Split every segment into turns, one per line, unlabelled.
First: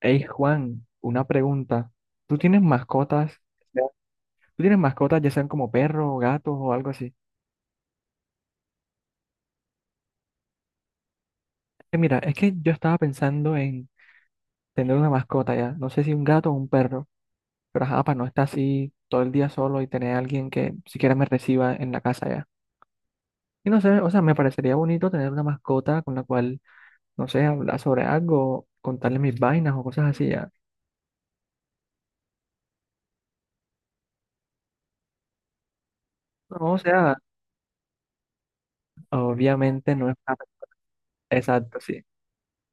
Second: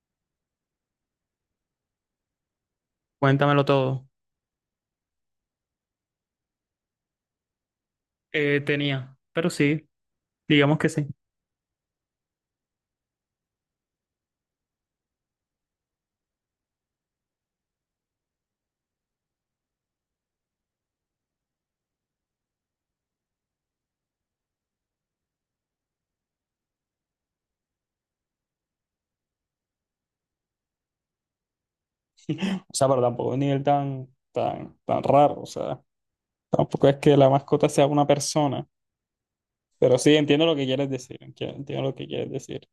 Hey Juan, una pregunta. ¿Tú tienes mascotas?
Cuéntamelo
Ya.
todo.
¿Tú tienes mascotas, ya sean como perros, o gatos o algo así?
Tenía, pero sí, digamos que sí.
Mira, es que yo estaba pensando en tener una mascota ya. No sé si un gato o un perro, pero ajá, para no estar así todo el día solo y tener a alguien que siquiera me reciba en la casa ya. Y no sé, o sea, me parecería bonito tener una mascota con la cual, no sé, hablar sobre algo, contarle mis vainas o cosas así ya.
O sea, pero tampoco es un nivel tan, tan, tan raro. O sea,
No, o
tampoco es
sea,
que la mascota sea una persona.
obviamente
Pero
no
sí,
es...
entiendo lo que quieres decir. entie-
Exacto,
Entiendo lo
sí.
que quieres decir.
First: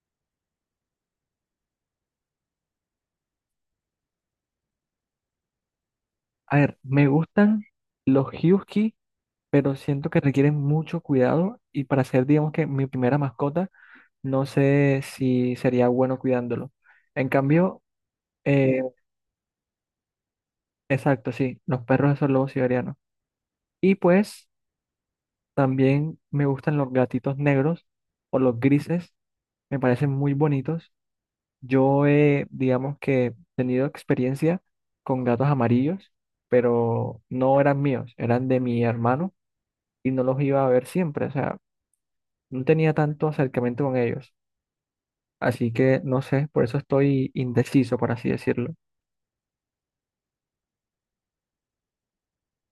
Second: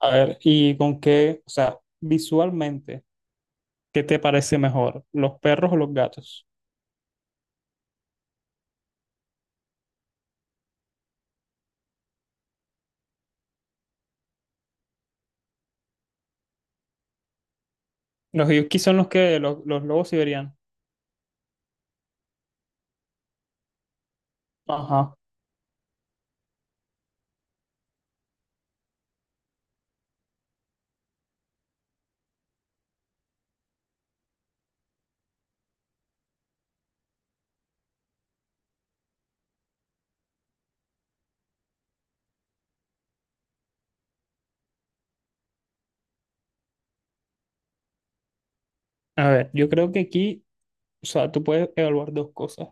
A ver, ¿y con qué? O sea, visualmente, ¿qué te parece mejor? ¿Los perros o los gatos?
A ver, me gustan los husky pero siento que requiere mucho cuidado y para ser, digamos que mi primera mascota, no sé si sería bueno cuidándolo. En cambio,
Los yuki
eh,
son los lobos siberianos.
exacto, sí, los perros esos lobos siberianos. Y pues
Ajá.
también me gustan los gatitos negros o los grises, me parecen muy bonitos. Yo he, digamos que, tenido experiencia con gatos amarillos, pero no eran míos, eran de mi hermano y no los iba a ver siempre, o sea, no tenía tanto acercamiento con ellos. Así que no sé, por eso estoy indeciso, por así decirlo.
A ver, yo creo que aquí, o sea, tú puedes evaluar dos cosas.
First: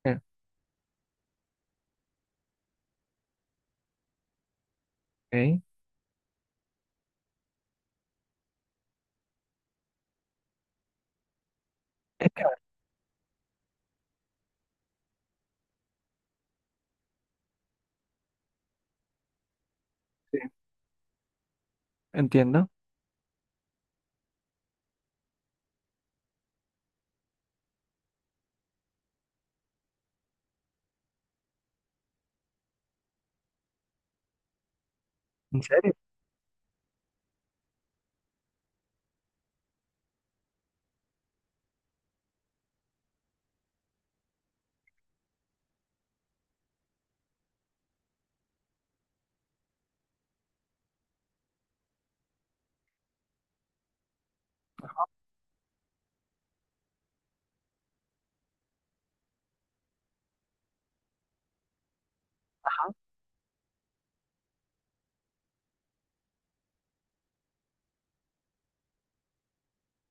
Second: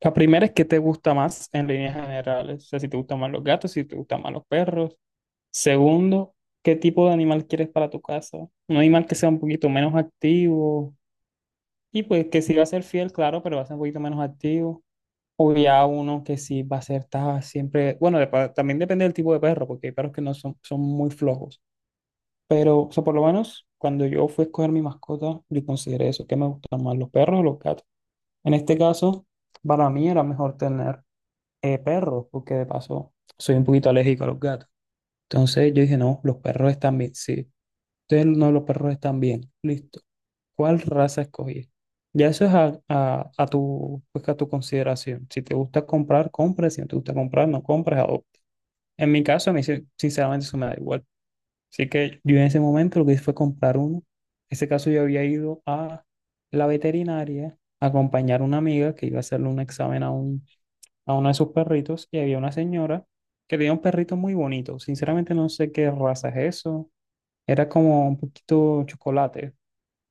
La
Eh,
primera es qué te gusta más en líneas generales, o sea, si te gustan más los gatos, si te gustan más los perros.
ok.
Segundo, qué tipo de animal quieres para tu casa. Un animal que sea un poquito menos activo y pues
Es
que
que, a
sí
ver,
va a ser fiel, claro, pero va a ser un poquito menos activo. O ya uno que sí va a ser siempre, bueno, también depende del tipo de perro, porque hay perros que no
sí,
son, son muy flojos.
entiendo.
Pero, o sea, por lo menos cuando yo fui a escoger mi mascota, yo consideré eso, que me gustan más los perros o los gatos. En este caso, para mí era mejor tener perros, porque de paso soy un poquito alérgico a los gatos.
¿En
Entonces yo
serio?
dije, no, los perros están bien. Sí, entonces no, los perros están bien. Listo. ¿Cuál raza escogí? Ya eso es a tu, pues, a tu consideración. Si te gusta comprar, compras. Si no te gusta comprar, no compras, adopta. En mi caso, a mí sinceramente eso me da igual. Así que yo en ese momento lo que hice fue comprar uno. En ese caso yo había ido a la veterinaria a acompañar a una amiga que iba a hacerle un examen a uno de sus perritos y había una señora que tenía un perrito muy bonito. Sinceramente no sé qué raza es eso. Era como un poquito chocolate. O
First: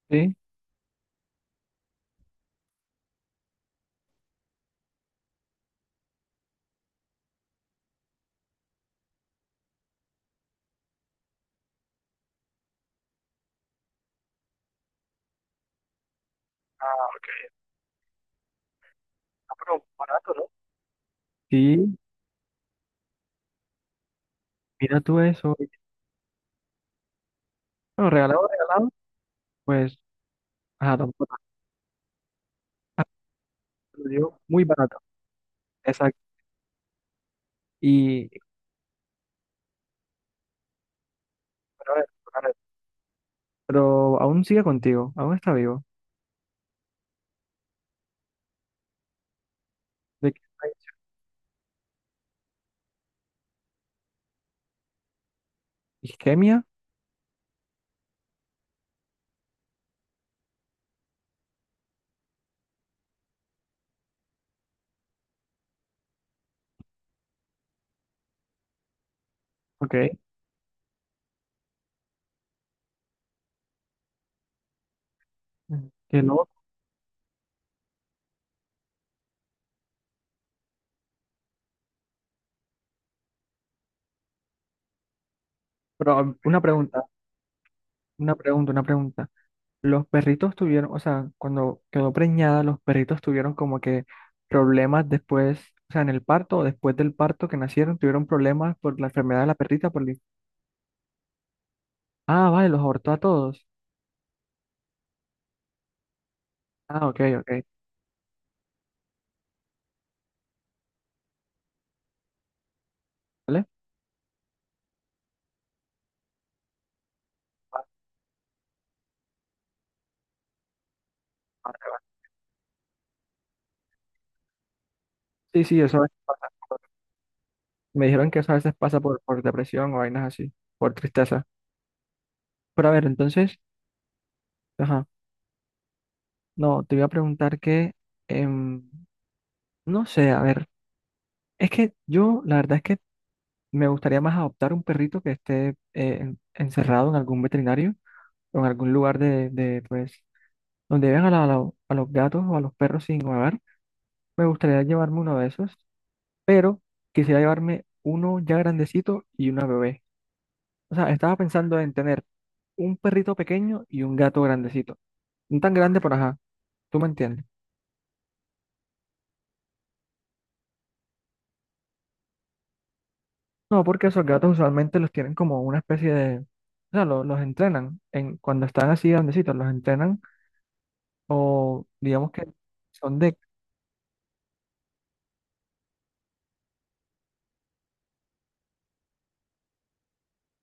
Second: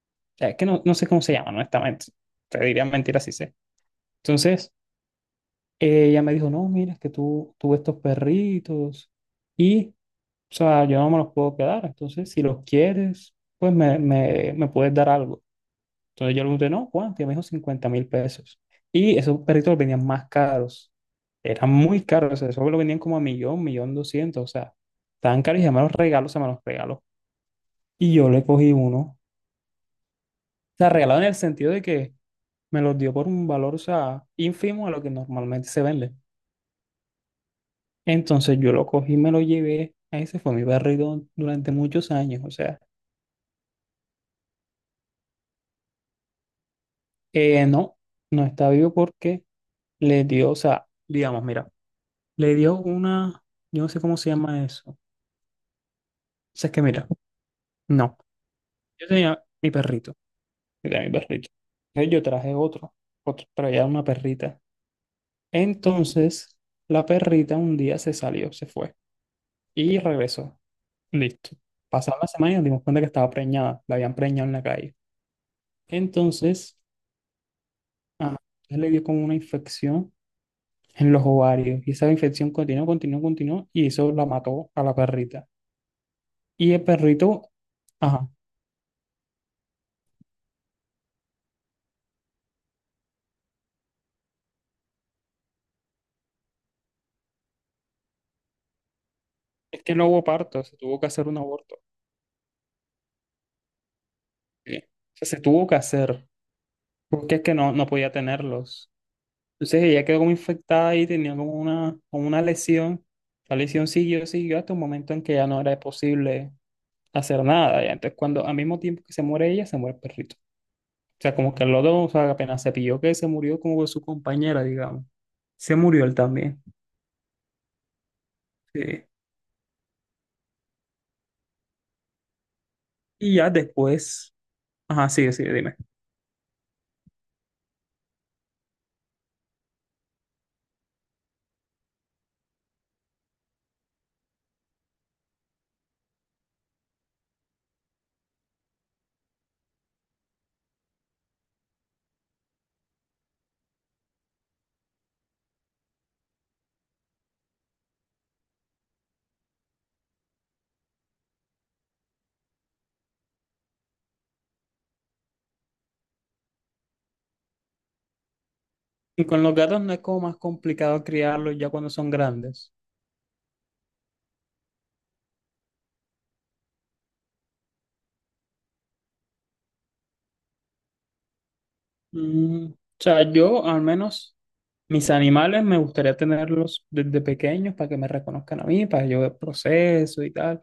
Sí.
sea, es que no, no sé cómo se llama, honestamente. Te diría mentira si sé. Entonces, ella me dijo, no, mira, es que tú tuve estos perritos y, o sea, yo no me los puedo quedar. Entonces, si los quieres, pues me puedes dar algo. Entonces yo le pregunté, no, Juan, que me dijo 50 mil pesos. Y esos
Ah,
perritos
pero
venían más
barato, ¿no?
caros. Eran
Sí,
muy caros. O sea, esos lo vendían como a millón, millón doscientos. O sea,
mira tú
estaban
eso.
caros y se me los regaló, se me los regaló.
Bueno,
Y yo le
regalado,
cogí
regalado,
uno. O
pues,
sea,
ajá,
regalado en el
tampoco.
sentido de que me los
Ah,
dio por un valor, o
te lo
sea,
digo, muy
ínfimo a
barato.
lo que normalmente se vende.
Exacto. Y,
Entonces yo lo cogí, me lo llevé. Ese fue mi perrito durante
pero, a ver,
muchos
a
años. O
ver,
sea,
pero aún sigue contigo, aún está vivo.
no, no está vivo porque le
¿De qué
dio, o sea,
país?
digamos, mira. Le dio una, yo no sé cómo se llama eso. O
¿Isquemia?
sea, es que mira, no. Yo tenía mi perrito. Yo tenía mi perrito. Entonces yo traje otro, pero ya una perrita. Entonces, la perrita un día se salió, se fue
Ok.
y regresó. Listo. Pasaron las semanas y nos dimos cuenta que estaba preñada, la habían preñado en la calle.
Ujú. Qué loco.
Entonces, ajá, entonces le dio como una infección en los ovarios y esa infección continuó, continuó, continuó y eso la mató a la perrita.
Pero una
Y el
pregunta,
perrito, ajá,
una pregunta. Los perritos tuvieron, o sea, cuando quedó preñada, los perritos tuvieron como que problemas después, o sea, en el parto o después del parto que nacieron, tuvieron problemas por la enfermedad de la
es
perrita.
que no hubo parto, se tuvo que hacer un aborto.
Ah, vale, los abortó a todos.
¿Sí? O sea, se tuvo que hacer,
Ah, ok,
porque es que
ok.
no, no podía tenerlos. Entonces ella quedó como infectada y tenía como una lesión. La
¿Vale?
lesión siguió, siguió hasta un momento en que ya no era posible hacer nada. Ya. Entonces, cuando al mismo tiempo que se muere ella, se muere el perrito. O sea, como que los dos, o sea, apenas se pilló que se murió como su compañera, digamos.
Sí,
Se
sí, eso
murió
es-
él también.
Me dijeron que eso a veces pasa
Sí.
por depresión o vainas así, por tristeza. Pero a ver,
Y ya
entonces,
después,
ajá,
ajá, sigue, sigue, dime.
no, te voy a preguntar que, em, no sé, a ver, es que yo, la verdad es que me gustaría más adoptar un perrito que esté encerrado en algún veterinario o en algún lugar de, pues, donde vean a, a los gatos o a los perros sin hogar. Me gustaría llevarme uno de esos, pero quisiera llevarme uno ya grandecito y una bebé. O sea, estaba pensando en tener un perrito pequeño y un gato grandecito. No tan grande, pero ajá, tú me entiendes.
Y con los gatos no es como más complicado criarlos ya cuando son grandes.
No, porque esos gatos usualmente los tienen como una especie de... O sea, los entrenan. En, cuando están así grandecitos, los entrenan o digamos que
O
son
sea,
de.
yo al menos mis animales me gustaría tenerlos desde pequeños para que me reconozcan a mí, para que yo ver proceso y tal.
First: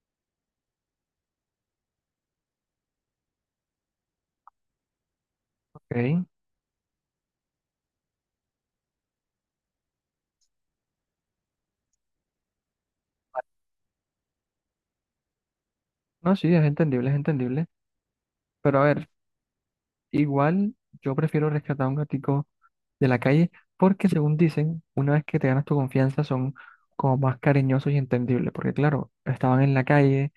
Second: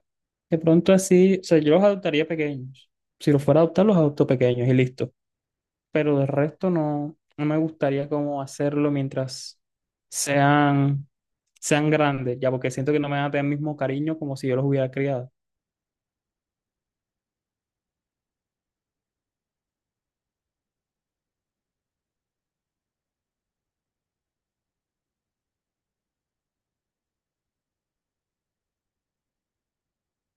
De pronto así, o sea, yo los adoptaría pequeños. Si los fuera a adoptar, los adopto pequeños y listo. Pero
Ok.
del resto no, no me gustaría como hacerlo mientras sean, sean grandes, ya porque siento que no me van a tener el mismo cariño como si yo los hubiera criado.
No, sí, es entendible, es entendible. Pero a ver, igual yo prefiero rescatar a un gatico de la calle porque según dicen, una vez que te ganas tu confianza son como más cariñosos y entendibles. Porque claro, estaban en la calle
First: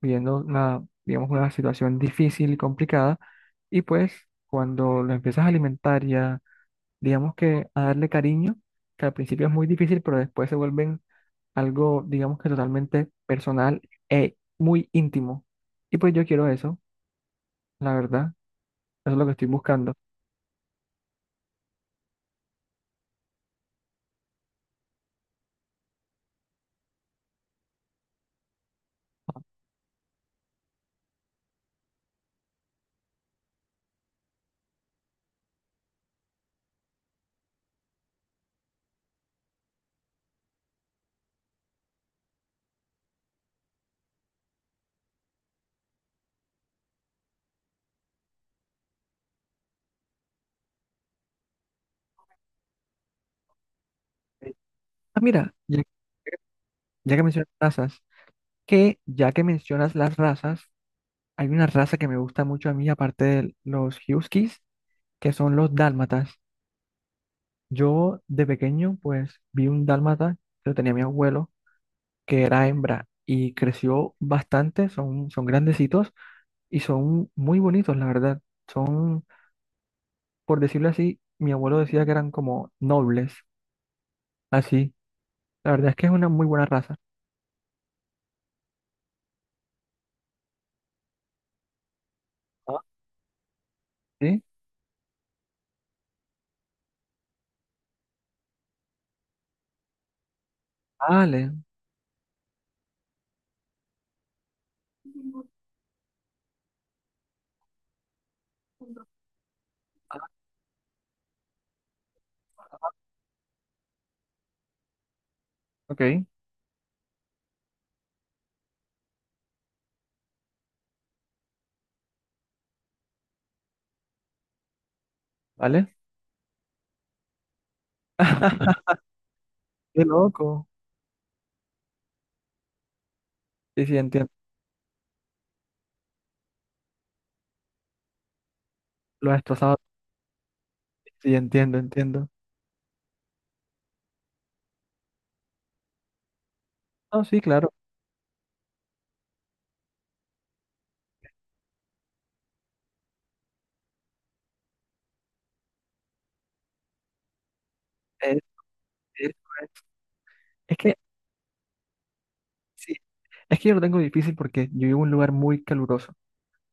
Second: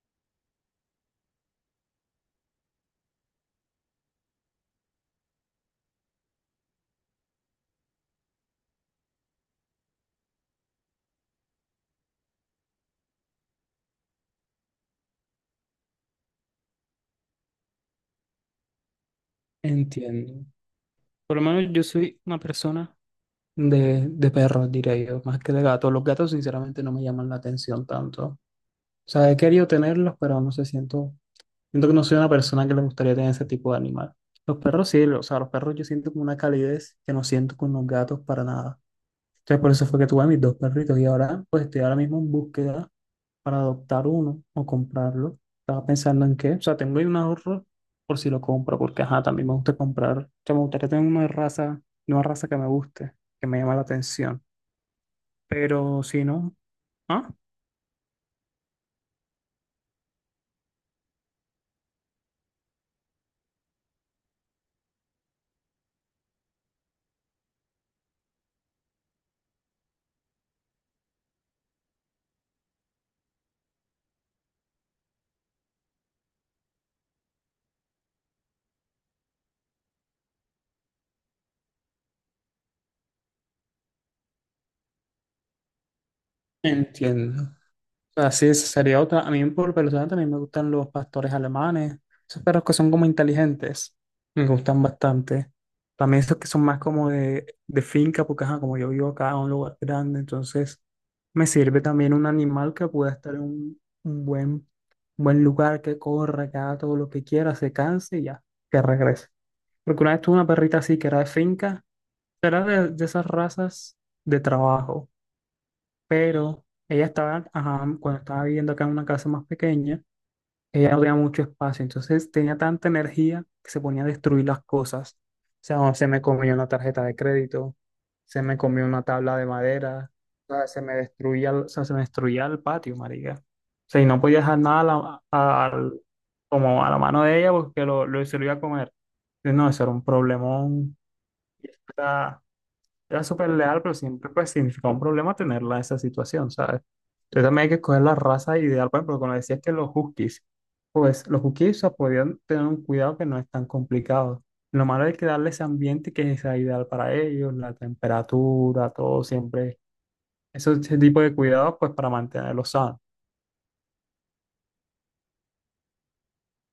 viviendo una, digamos, una situación difícil y complicada y pues cuando lo empiezas a alimentar y a, digamos que a darle cariño, que al principio es muy difícil, pero después se vuelven algo, digamos que totalmente personal e muy íntimo. Y pues yo quiero eso, la verdad. Eso es lo que estoy buscando.
Entiendo. Por lo menos yo soy una persona de perros, diría yo, más que de gatos. Los gatos, sinceramente, no me llaman la atención tanto. O sea, he querido tenerlos, pero no sé, siento, siento que no soy una persona que le gustaría tener ese tipo de animal. Los perros sí, o sea, los perros yo siento como una calidez que no siento con los gatos para nada. Entonces, por eso fue que tuve a mis dos perritos y ahora, pues estoy ahora mismo en búsqueda para adoptar uno o comprarlo. Estaba pensando en qué, o sea, tengo ahí un ahorro por si lo compro, porque ajá, también me gusta comprar. O sea, me gustaría tener una raza que me guste, que me llama la atención
Eh, Ah, mira, ya,
pero si no,
ya que
¿ah?
mencionas razas, que ya que mencionas las razas, hay una raza que me gusta mucho a mí, aparte de los huskies, que son los dálmatas. Yo de pequeño, pues, vi un dálmata que lo tenía mi abuelo, que era hembra, y creció bastante, son grandecitos y son muy bonitos, la verdad. Son, por decirlo así, mi abuelo decía que eran como nobles, así. La verdad es que es una muy buena raza.
Entiendo. Así es, sería otra. A mí por personal también me gustan los pastores alemanes, esos perros que
Ah,
son como inteligentes,
¿sí?
me gustan bastante. También esos que son más como de finca, porque ajá, como yo vivo acá en un lugar grande, entonces me
Vale.
sirve también un animal que pueda estar en un buen lugar, que corra, que haga todo lo que quiera, se canse y ya, que regrese. Porque una vez tuve una perrita así que era de finca, era de esas razas de trabajo
Ok,
pero ella estaba, ajá, cuando estaba viviendo acá en una casa más pequeña, ella no tenía mucho espacio, entonces tenía tanta energía que se ponía a destruir las cosas. O sea, no,
¿vale?
se me comió una tarjeta de crédito, se me comió una tabla de
Qué
madera, o sea,
loco.
se me destruía, el- o sea, se me destruía el patio, marica.
Sí,
O
sí,
sea, y no
entiendo.
podía dejar nada a como a la mano de ella porque se lo iba a comer.
Lo has
Entonces, no,
destrozado.
eso era un problemón.
Sí, entiendo, entiendo.
Era súper leal, pero siempre pues significaba un problema tenerla en esa situación, ¿sabes?
No, sí,
Entonces también hay
claro.
que escoger la raza ideal, por ejemplo, cuando decías que los huskies, pues los huskies, o sea, podían tener un cuidado que no es tan complicado. Lo malo es que darle ese ambiente que sea ideal para ellos, la
Es,
temperatura, todo
es,
siempre, ese
es que,
tipo de cuidados, pues para mantenerlos
sí,
sanos.
es que yo lo tengo difícil porque yo vivo en un lugar muy caluroso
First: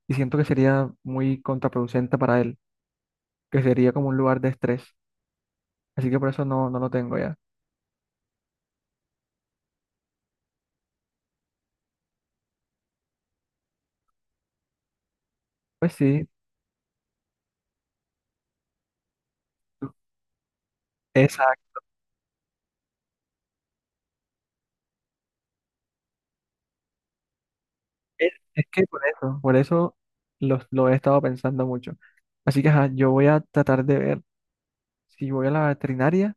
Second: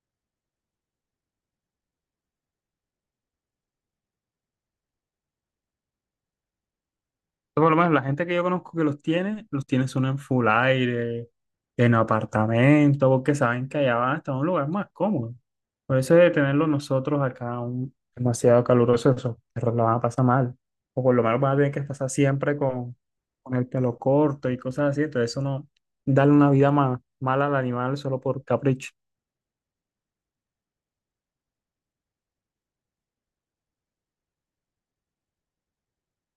y siento que sería muy contraproducente para él, que sería como un lugar de estrés. Así que por eso no, no lo tengo ya.
Por lo menos la gente que yo conozco que los tiene son en full aire, en apartamento, porque saben que allá van a estar en un lugar más cómodo.
Pues
Por eso
sí,
de tenerlo nosotros acá un, demasiado caluroso, esos perros la van a pasar mal. O por lo menos van a tener
exacto.
que pasar siempre con el pelo corto y cosas así. Entonces eso no, darle una vida más mala al animal solo por
Es que
capricho.
por eso lo he estado pensando mucho. Así que, ajá, yo voy a tratar de ver si voy a la veterinaria,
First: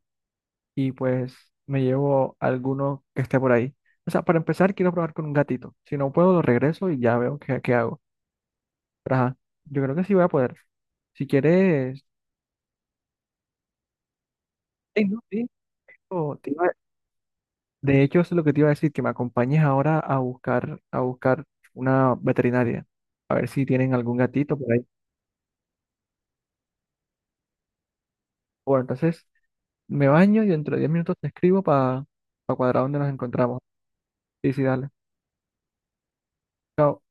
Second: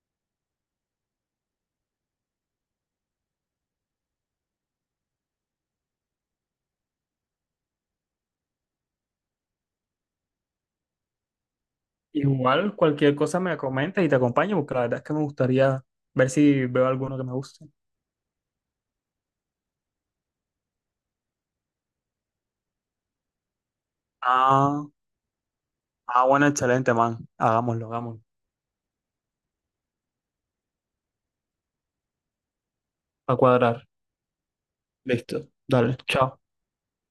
y pues me llevo alguno que esté por ahí. O sea, para empezar, quiero probar con un gatito. Si no puedo, lo regreso y ya veo qué, qué hago. Pero, ajá, yo creo que sí voy a poder. Si quieres,
Igual cualquier cosa me comentas y te acompaño, porque la verdad es
ey,
que
no,
me
sí,
gustaría ver
o te
si
iba-
veo alguno que me guste.
de hecho, eso es lo que te iba a decir, que me acompañes ahora a buscar una veterinaria, a ver si tienen algún gatito por ahí.
Ah. Ah, bueno, excelente, man. Hagámoslo, hagámoslo.
Bueno, entonces me baño y dentro de 10 minutos te escribo para cuadrar donde nos
A
encontramos.
cuadrar.
Sí, sí, dale.
Listo. Dale, chao.
Chao.